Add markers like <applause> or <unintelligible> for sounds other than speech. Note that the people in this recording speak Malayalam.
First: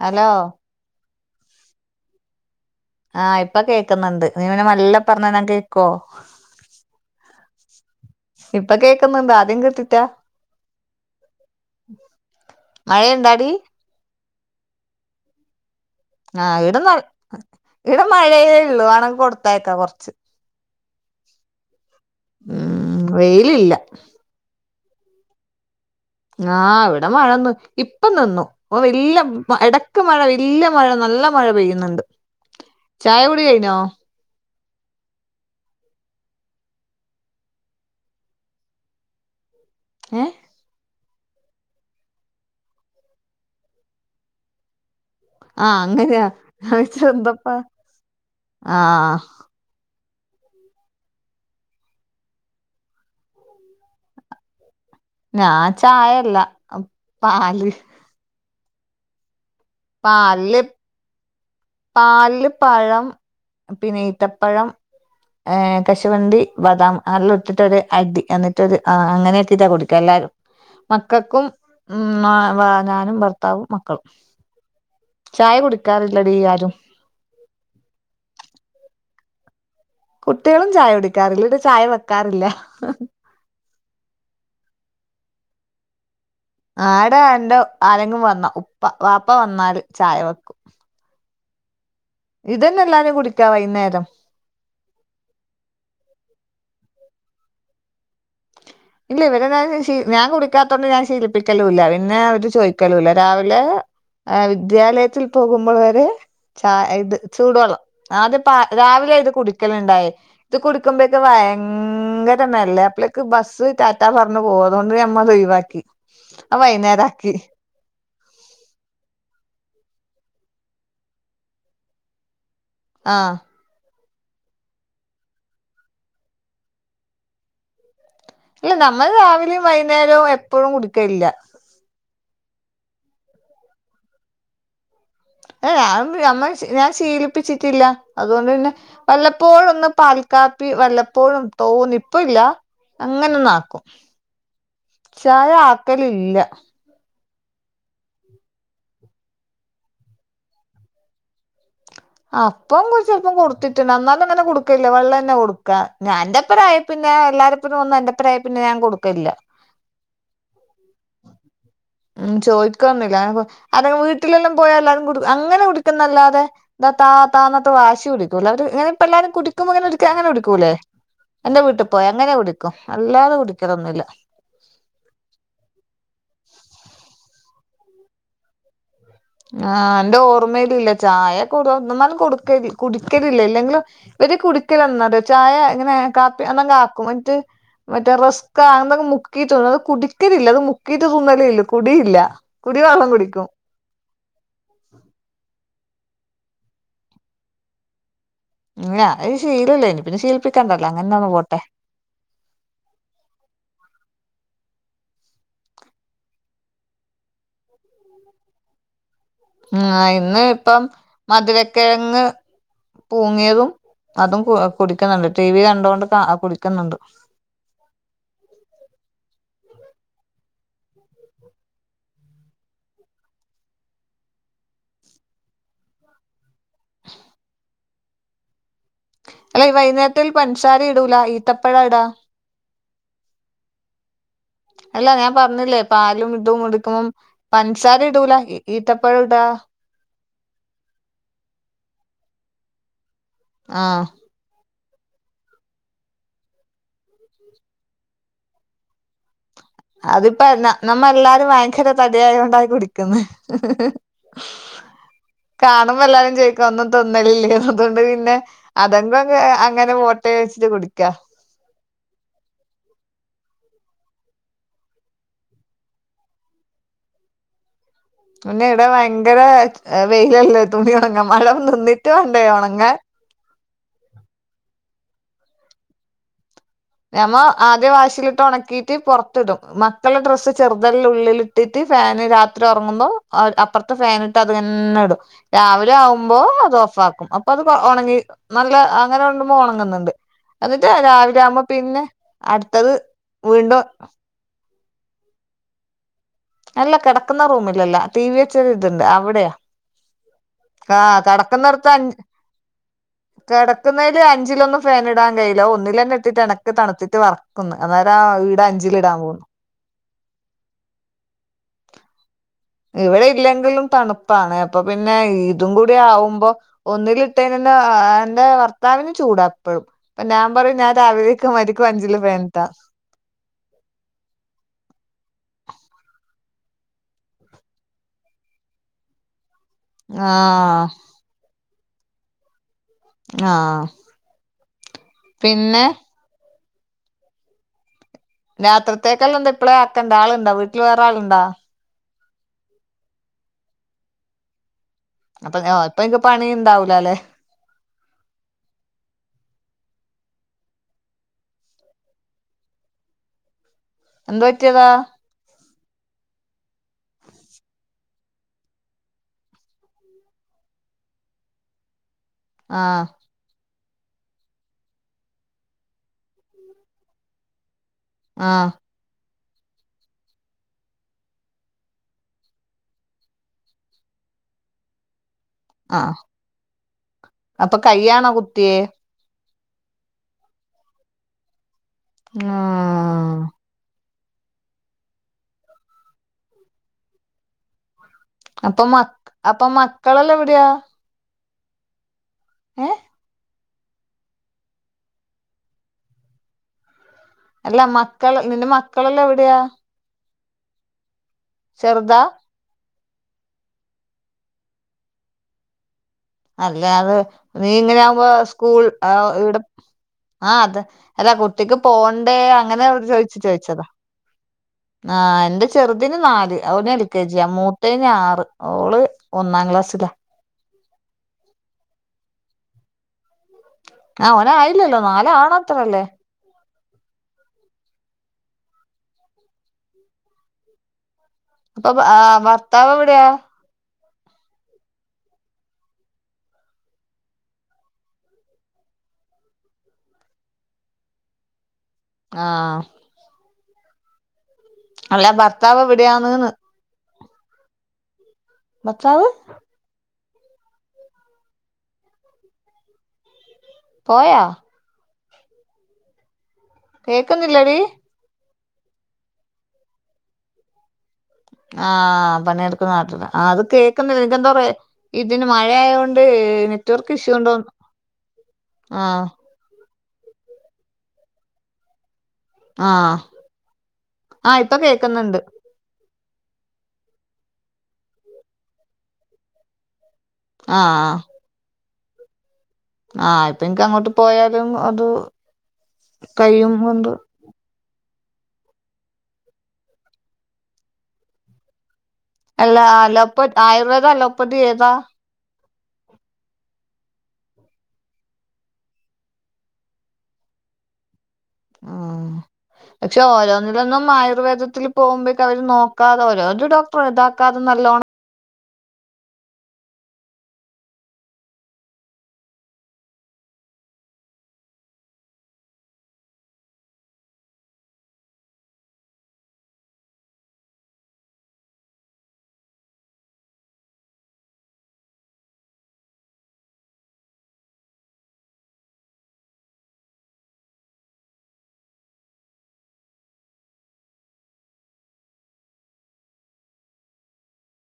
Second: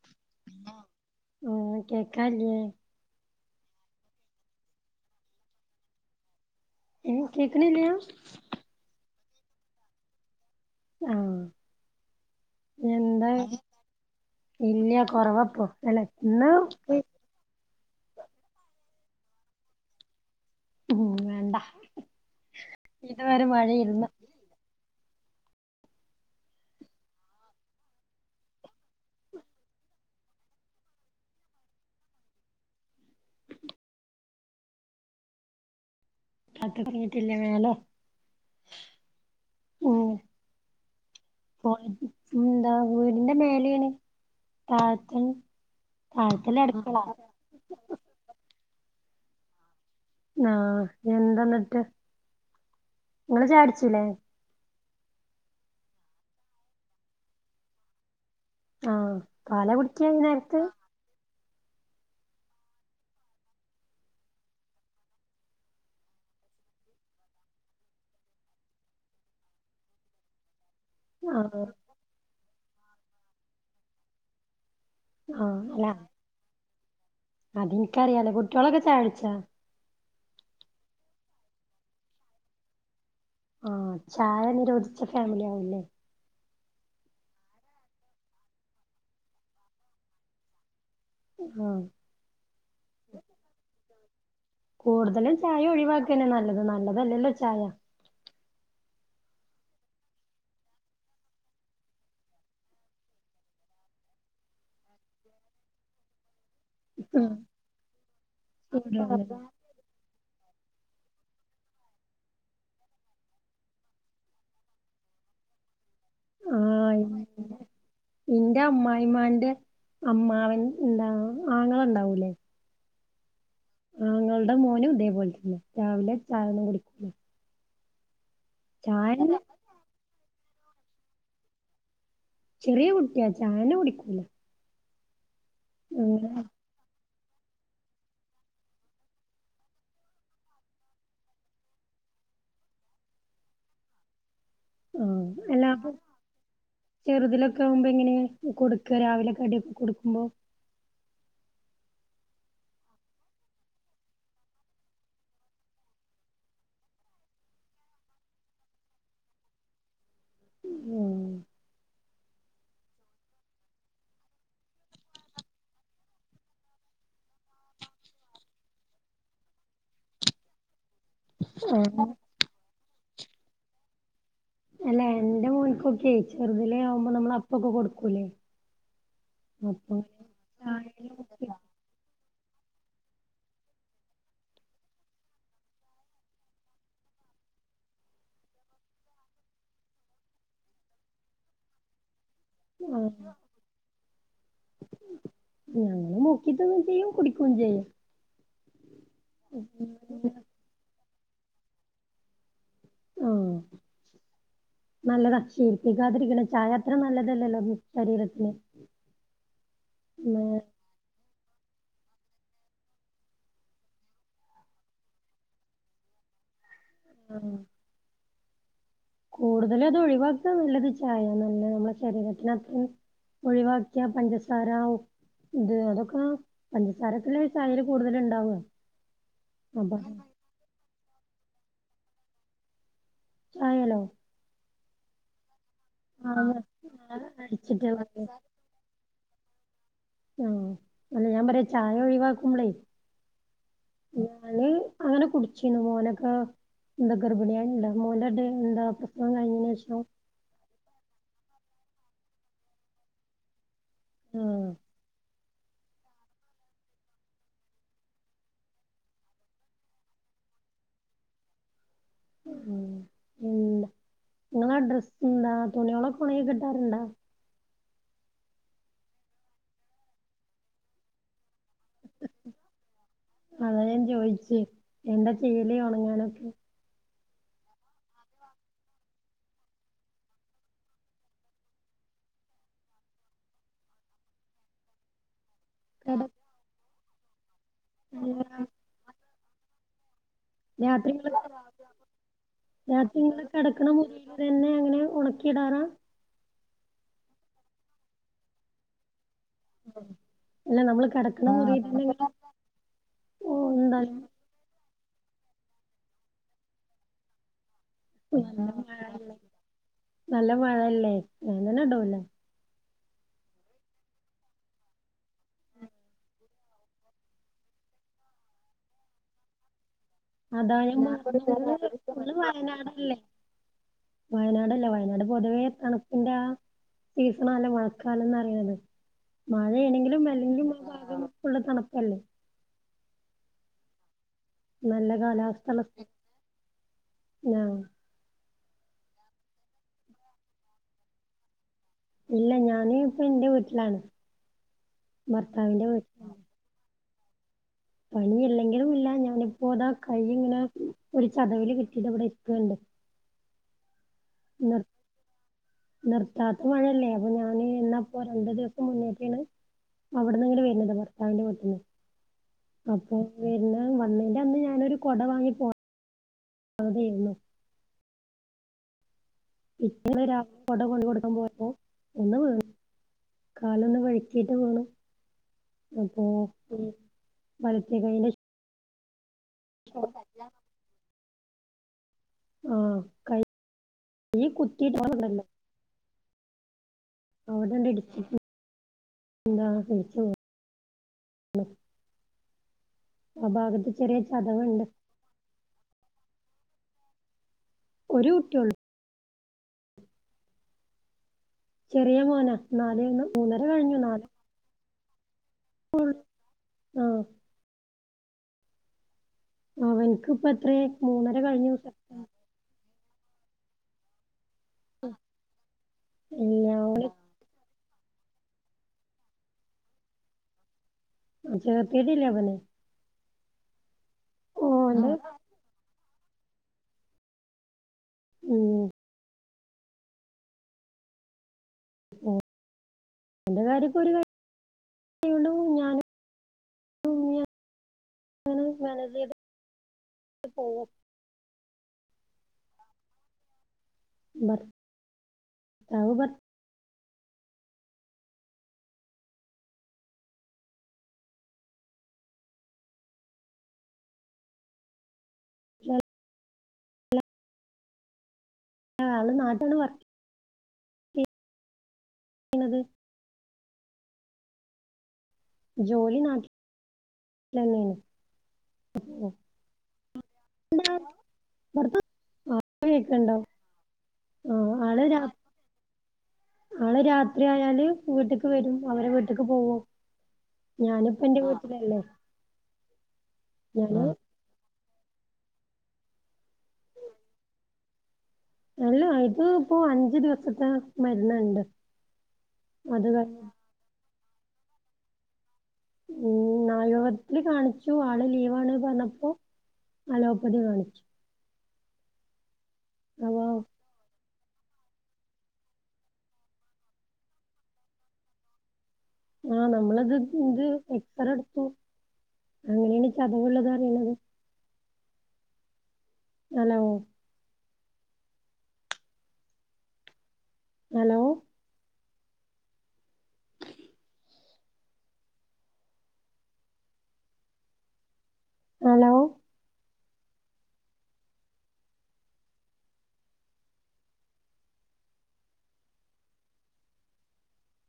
ഹലോ ഉം കേക്കാല്ലെ. ആ ഇപ്പൊ കേക്ക്ന്ന്ണ്ട് നീ പിന്നെ മെല്ല പറഞ ന്നാൻ കേക്കൊ ഏഹ് കേക്കണില്ല്യ. ക്ഷേ ഇപ്പൊ കേക്ക്ന്ന്ണ്ട് ആദ്യം കേട്ട്റ്റ മ്മ് എന്താ മഴയുണ്ടാടി വിശേ ഇല്ല കൊറവ പോ ആ ഇടെ നൽ ഇടെ മഴെള്ളൂ വാണെങ്കി കൊട്ത്തയക്കാ കൊർച്ച് ഉം വേണ്ട ഉം ഇതുവരെ വെയിലില്ല. മഴയിരുന്നു ആഹ് ഇവിടെ മഴന്നു ഇപ്പ നിന്നു. ഓഹ് ഇല്ലം വ എടക്ക് മഴ ഇല്ല മഴ നല്ല മഴ പെയ്യുന്നുണ്ട് ചായ കുടി കഴിഞ്ഞോ? മക്കക്ക് ഒറങ്ങീട്ടില്ല മേലെ. ഓഹ് ഏഹ് <unintelligible> എന്താ വീടിന്റെ മേലേണ് താ. ആഹ് അങ്ങനെയാ ഞാൻ വിച്ചു എന്തപ്പാ ആഹ്. ആഹ് എന്താന്ന്ട്ട് ങ്ങള് ചായുടിച്ചിലേ? ഞാ ചായല്ല അം പാല്. ആഹ് പാലാ കുടിക്യാ ഈ നേരത്ത്? പാലില്‌ പഴം പിന്നെ ഈത്തപ്പഴം. ഏഹ് കശുവണ്ടി ബദാം അരലുട്ടിട്ടൊരു അടി എന്നിട്ട് ഒരു ആഹ് അങ്ങനേട്ടീറ്റാ കുടിക്കാ എല്ലാരും. മക്കക്കും ആഹ് ഉം മാ വാ ഞാനും ഭർത്താവും മക്കളും. ചായ കുടിക്കാറില്ലടീ ആരും. അതിൻക്കറിയാലോ കുട്ട്യോളൊക്കെ ചായുടിച്ചോ കുട്ട്യേളും ചായ കുടിക്കാറില്ല ഇവ്ടെ ചായ വെക്കാറില്ല. ആഹ് ചായ നിരോധിച്ച ഫാമിലി ആവൂല്ലേ. ആട എന്റെ ആരെങ്കും വന്നാ ഉപ്പ വാപ്പ വന്നാല് ചായ വെക്കും. ആഹ് ഇതന്നെ ല്ലാരും കുടിക്കാ വൈന്നേരം. കൂടുതലും ചായ ഒഴിവാക്കന്നെ നല്ലത് നല്ലതല്ലല്ലോ ചായ. ഇല്ല ഇവരെ ഞാന് ശി ഞാൻ കുടിക്കാത്തോണ്ട് ഞാൻ ശീലിപ്പിക്കലൂല്ല പിന്നെ അവര് ചോയിക്കലൂല്ല രാവിലേ. ഏഹ് വിദ്യാലയത്തിൽ പോകുമ്പോൾ വരെ? ചാ ഇത് ചൂടുവെള്ളംഅദ്യം പാ രാവിലെ ഇത് സാധാ കുടി. ക്കല്ണ്ടായി ഇത് കുടിക്കുമ്പക്ക് വയങ്കര മെല്ലെ അപ്പളേക്ക് ബസ്. ടാറ്റാ പറഞ്ഞു പോവും അതുകൊണ്ട് ഞമ്മതൊഴിവാക്കി. ആഹ് <unintelligible> ഇന്റെ അമ്മായിമ്മാന്റെ അമ്മാവൻ ന്താ ആങ്ങള ണ്ടാവൂലേ ആഹ് ആങ്ങൾടെ മോനും ഇതേപോലത്തന്നെ രാവിലെ ചായൊന്നും കുടിക്കൂല ഇല്ല നമ്മൾ ചായന്നെ രാവിലിം വൈന്നേരും എപ്പഴും കുടിക്കലില്ല. ചെറിയ കുട്ടിയാ ചായന്നെ കുടിക്കൂല. ഏഹ് ഞാനും അങ്ങനെ നമ്മ ഞാൻ ശീലിപ്പിച്ചിട്ടില്ല അതുകൊണ്ടന്നെ വല്ലപ്പോഴൊന്ന് പാൽക്കാപ്പി വല്ലപ്പോഴും തോന്നി ഇപ്പ ഇല്ല. അങ്ങെനൊന്നാക്കും. ആഹ് ചായ അല്ല അപ്പൊ ആക്കലില്ല. ചെറുതിലൊക്കെ ആവുമ്പോ എങ്ങനെയാ കൊടുക്ക രാവിലെ കടിയൊക്കെ കൊടുക്കുമ്പോ അപ്പം കുറച്ചാല്പ് ചെലപ്പം കൊടുത്തിട്ടുണ്ട് അന്നാന്നങ്ങനെ കൊടുക്കല്ല വെള്ളെന്ന കൊടുക്കാ <unintelligible> പിന്നെ എല്ലാരപ്പനും ഒന്നും എന്റെപ്പരായെപ്പിന്നെ ഞാൻ കൊടുക്കൽല്ല. ഏഹ് ഉം ചോയ്ക്കൊന്നില്ല അങ്ങനെ അല്ലെങ്കി വീട്ടിലെല്ലാം പോയാ എല്ലാരും കൊടുക്കും അങ്ങനെ കുടിക്കുംന്നല്ലാതെ ഇതാ താ താ വന്നിട്ട് വാശി പിടിക്കൂല. അവര് ഇങ്ങനെ പിള്ളാര് കുടിക്കുമ്പോ ഇങ്ങനെക്ക അങ്ങനെ കുടിക്കൂല്ലേ എന്റെ വീട്ട് ആഹ് പോയാ അങ്ങനെ കുടിക്കും അല്ലാതെ കുടിക്കലൊന്നുല്ല. എല്ല എന്റെ മോൻക്കൊക്കെ ചെറുതിലെ ആവുമ്പം നമ്മളപ്പൊക്കെ കൊടുക്കൂല്ലേ ആഹ്. എന്റെ ഓർമ്മയിലില്ല ചായേല് ചായ ഉപ്പിട്ട് കൊടു ഒന്നമാലും കൊടുക്കല് കുടിക്കലില്ല ഇല്ലെങ്കിലും ഇവര് കുടിക്കലെന്നാറിയോ ചായ ഇങ്ങനെ കാപ്പി എന്നങ്കാക്കും ന്ന്ട്ട് മറ്റേ റസ്ക്കാ അയ്ന്നങ്ങ് മുക്കീട്ടൊളളു അത് കുടിക്കലില്ല അത് മുക്കീട്ട് തിന്നലേ ല്ലു കുടിയില്ല കുടി ആഹ് വള്ളം കുടിക്കും. ഞങ്ങൾ മുക്കീട്ട് തിന്നും ചെയ്യും കുടിക്കും ചെയ്യും. ഏ അത് ശീലല്ലേ ഇനി പിന്നെ ശീലിപ്പിക്കണ്ടല്ലോ അങ്ങനെന്ന പോട്ടെ ഓഹ നല്ലത് ശീലിപ്പിക്കാതിരിക്കണ ചായ അത്ര നല്ലതല്ലല്ലോ ശരീരത്തിന് ആഹ് ഇന്ന് ഇപ്പം മധുരക്കിഴങ്ങ് പൂങ്ങിയതും അതും കു കുടിക്കുന്നുണ്ട് ടി വി കണ്ടോണ്ട് കുടിക്കുന്നുണ്ട്. ആഹ് കൂടുതല് അത് ഒഴിവാക്കാ നല്ലത് ചായ നല്ല നമ്മുടെ ശരീരത്തിന് അത്രയും ഒഴിവാക്കിയ പഞ്ചസാര ഇത് അതൊക്ക പഞ്ചസാരത്തില് ചായേല് കൂടുതല്ണ്ടാവും അല്ലെ ഈ വൈന്നേരത്തേൽ പൻസാര ഇടൂല ഈത്തപ്പയാ ഇടാ ചായേലോ അല്ല ഞാൻ പറഞ്ഞില്ലേ പാലും ആഹ് ഇതും എടുക്കുമ്പം അടിച്ചിട്ട് പൻസാര ഇടൂല ഈത്തപ്പഴം ഇടാ ആഹ് അല്ല ഞാൻ പറയാ ചായ ഒഴിവാക്കുമ്പളേ ആഹ് ഞാന് അങ്ങനെ കുടിച്ചിരുന്നു മോനൊക്കെ എന്താ ഗർഭിണിയണിയള്ണ്ടോ മോള്ടെന്താ എന്താ പ്രസവം കഴിഞ്ഞേന് ഷെ അതിപ്പ ന്ന നമ്മെല്ലാരും ഭയങ്കര തടിയായണ്ട കുടിക്കുന്നെ ആഹ് കാണുമ്പോല്ലരും ചോയിക്കും ഒന്നും തിന്നലില്ലേ അതുകൊണ്ട് പിന്നെ അതെങ്കും അ അങ്ങനെ പോട്ടേ വെച്ചിട്ട് കുടിക്കാ ഉം ങ്ങളെ അഡ്രസ് എന്താ തുണിയളൊക്കെ ഒണങ്ങി കിട്ടാറുണ്ടാ പിന്നെ വിടെ ഭയങ്കര വെയിലല്ലേ തുണി ഒണങ്ങ മഴം നിന്നിട്ട് വാണ്ടേ ഒണങ്ങാൻ അതാ ഞാൻ ചോയിച്ചേ എന്താ ചെയ്യല് ഒണങ്ങാനൊക്കെ ഞമ്മ ആദ്യ വാഷിലിട്ട് ഒണക്കീട്ട് പൊറത്തിടും മക്കളുടെ ഡ്രസ്സ് ചെറുതല്ലെ ഉള്ളിൽ <unintelligible> ഫാന് രാത്രി ഒറങ്ങുമ്പോ അപ്പർത്തെ ഫാനിട്ട് അതെന്നെ ഇടും. കട രാവിലാവുമ്പോ അത് ഓഫ് ആക്കും അപ്പൊ അത് ഒണങ്ങി നല്ല അങ്ങനെ ഉണ്ട്മ്പോ ഒണങ്ങുന്നുണ്ട്. എന്നിട്ട് രാവിലെ രാത്രികള് ആവുമ്പോ പിന്നെ അട്ത്തത് വീണ്ടും അതന്നെ അങ്ങനെ ഒണക്കിടാറാ അല്ല കെടക്കുന്ന റൂമിലല്ല ടി വി വെച്ച ഇതുണ്ട് അവിടെയാ അല്ല നമ്മള് ആഹ് കിടക്കണ മുറിയിൽ കെട്ക്ക്ന്നോട്ത്ത് തന്നെ അഞ് ഇങ്ങനെ ഓ കെടക്ക്ന്നെല് എന്തായാലും അഞ്ച് അഞ്ചിലൊന്നും ഫാനിടാൻ കയ്ല ഒന്നിലെന്നെട്ടിട്ട് എണക്ക് തണുത്തിട്ട് വെറ ക്കും അതയത ഈടെ അഞ്ചിലിടാൻ പോന്ന് നല്ല മഴല്ലേ ഞാൻ തന്നെടൂല്ല ഇവിടെ ഇല്ലെങ്കിലും തണുപ്പാണ് അപ്പൊ പിന്നെ ഇതും കൂടി ആവുമ്പോ ഒന്നിലിട്ടേനെന്നെ എന്റെ ഭർത്താവിന് ചൂടാ എപ്പഴും പ്പ ഞാൻ പറിം അതാ ഞാൻ മറന്നു രാവിലെക്കെ മരിക്കും നിങ്ങള് അഞ്ചില് നിങ്ങള് ഫേൻട്ടാന്ന് വയനാട്ല്ല വയനാട് പൊതുവേ തണുപ്പിന്റെ സീസണാല്ലേ മഴക്കാലംന്ന് അറിണത് മയേണെങ്കിലും അല്ലെങ്കിലും ആഹ് ഫുള്ള് തണുപ്പല്ലേ ആഹ് നല്ല കാലാവസ്ഥള്ള പിന്നെ സ്ഥ ഞാ രാത്രിത്തേക്കല്ലാം എന്ത്‌പ്പളാ അക്കേണ്ടാ ആള്ണ്ടാ വീട്ടില് വേറെ ആളുണ്ടോ? ഇല്ല ഞാന് പ്പ ഇന്റെ വീട്ടിലാണ് ഭർത്താവിന്റെ വീട്ട് ണ്ടാവൂലല്ലേ? പനി ഇല്ലെങ്കിലും ഇല്ല ഞാനിപ്പോ അതാ കൈ ഇങ്ങനെ ഒരു ചതവിൽ കെട്ടിട്ട് അവിടെര്ക്ക്ണ്ട് എന്തു പറ്റിയതാ നിർത്താത്ത മഴല്ലേ അപ്പൊ ഞാന് എന്നപ്പോ രണ്ടു ദിവസം മുന്നോട്ടാണ് അവിട്ന്ന് ഇങ്ങട് വരുന്നത ഭർത്താവിന്റെ വീട്ട്ന്ന് ആഹ് അപ്പൊ വര്ന്ന വന്നേന്റെ അന്ന് ഞാനൊരു കൊട വാങ്ങിപ്പോ ന്നതേനു. ആഹ <unintelligible> കൊടുക്കാൻ പോയപ്പോ ഒട്ന്ന വീണ കാലൊന്ന് വഴക്കിട്ട് വീണു ആഹ് അപ്പൊ അപ്പൊ വലത്തി കയ്യിന്റെ <inaudible> <unintelligible> ആഹ് ആഹ് <unintelligible> കുത്തിട്ട് <inaudible> <unintelligible> അപ്പൊ അപ്പൊ പേടിച്ചു പോയി മക്കളെല്ലാം എവിടെയാ ഏഹ് ആ ഭാഗത്ത് ചെറിയ ചതവുണ്ട് അല്ല ഒരു മക്കൾ നിന്റെ കുട്ടിയുള്ളൂ മക്കളല്ലാം എവിടെയാ ചെറിയ ചെറുതാ മോന നാലീന്നു മൂന്നര കഴിഞ്ഞു നാല് <unintelligible> ആ അല്ലത് നീ ഇങ്ങനെ ആകുമ്പോ സ്കൂൾ ആ ഇവിടെ അവൻക്കിപ്പ ആഹ് എത്രേ അത് അല്ലാ മൂന്നര കഴിഞ്ഞു കുട്ടിക്ക് പോണ്ടേ അങ്ങനെ അവര് ചോദിച്ച ചോയ്ച്ചതാ ആ എന്റെ ചെറുതിന് നാല് ഇല്ല അവന് എൽ ഓന് കെ ജി ന്റെ മൂത്തതിന് ആറ് ഓള് ഒന്നാം ക്ലാസ്സില ആഹ് ചേർത്തീട്ടില്ലവനെ ആഹ് ഓന് ആയില്ലല്ലോ ഓന്റെ നാല് ആകണാത്രല്ലേ ഉം അപ്പൊ ഭ- ആ, <unintelligible> ഭർത്താവ് എവിടെയാ <unintelligible> മനേജ് ചെയ്ത് പോകും ആഹ് ഭർ അല്ല ഭർത്താവ് എവിടെയാണ്ന്ന് ഭർത്താവ് പോയോ <unintelligible> കേക്കുന്നില്ലടി ആഹ് ആള് നാട്ട്ന്ന് വർക് ആഹ് ചെയ്യണത് പണിയെടുക്കുന്നേ നാട്ടില ആ അത് കേൾക്കുന്നില്ല നിനിക്കെന്താ റേ ഇതിന് ജോലി മഴയായത്കൊണ്ട് നാട്ടിൽ നെറ്റ് വർക്ക് ഇഷ്യൂ ഉണ്ടോന്നുന്നു തന്നെയാണ് ആ <unintelligible> ആ കേക്കണ്ടോ ആ ഇപ്പൊ ആള് കേക്കുന്നുണ്ട് രാവ്‌ ആള് രാത്രി ആയാല് വീട്ട്ക്ക് വരും അവരെ വീട്ട്ക്ക് പോവും ആഹ് ഞാനിപ്പോ എന്റെ വീട്ടിലല്ലേ ആഹ് ഇപ്പ എനിക്ക് ഞാന് അങ്ങോട്ട് പോയാലും അത് <unintelligible> അല്ല ഇത് ഇപ്പോ അഞ്ചു ദിവസത്തെ മരന്ന്ണ്ട് അല്ല അലോപ്പ ആയുർവേദ അലോപ്പതി ഏതാ ഉം ആയുർവേദത്തിൽ കാണിച്ചു ആള് ലീവാണ് പറഞ്ഞപ്പോ അലോപ്പതി കാണിച്ചു ഉം പക്ഷെ അപ്പൊ ഓരോന്നിലൊന്നും ആയുർവേദത്തിൽ പോകുമ്പോഴക്കും അവര് നോക്കാതെ വരും ഡോക്ടർ ഇതാക്കാതെ നല്ലോണ്ണം ആഹ് നമ്മളത് ഇന്ത് എക്സറേ എടുത്തു അങ്ങനെയാണ് ചതവുള്ളതറിഞ്ഞത് ആണോ ഹലോ ഹലോ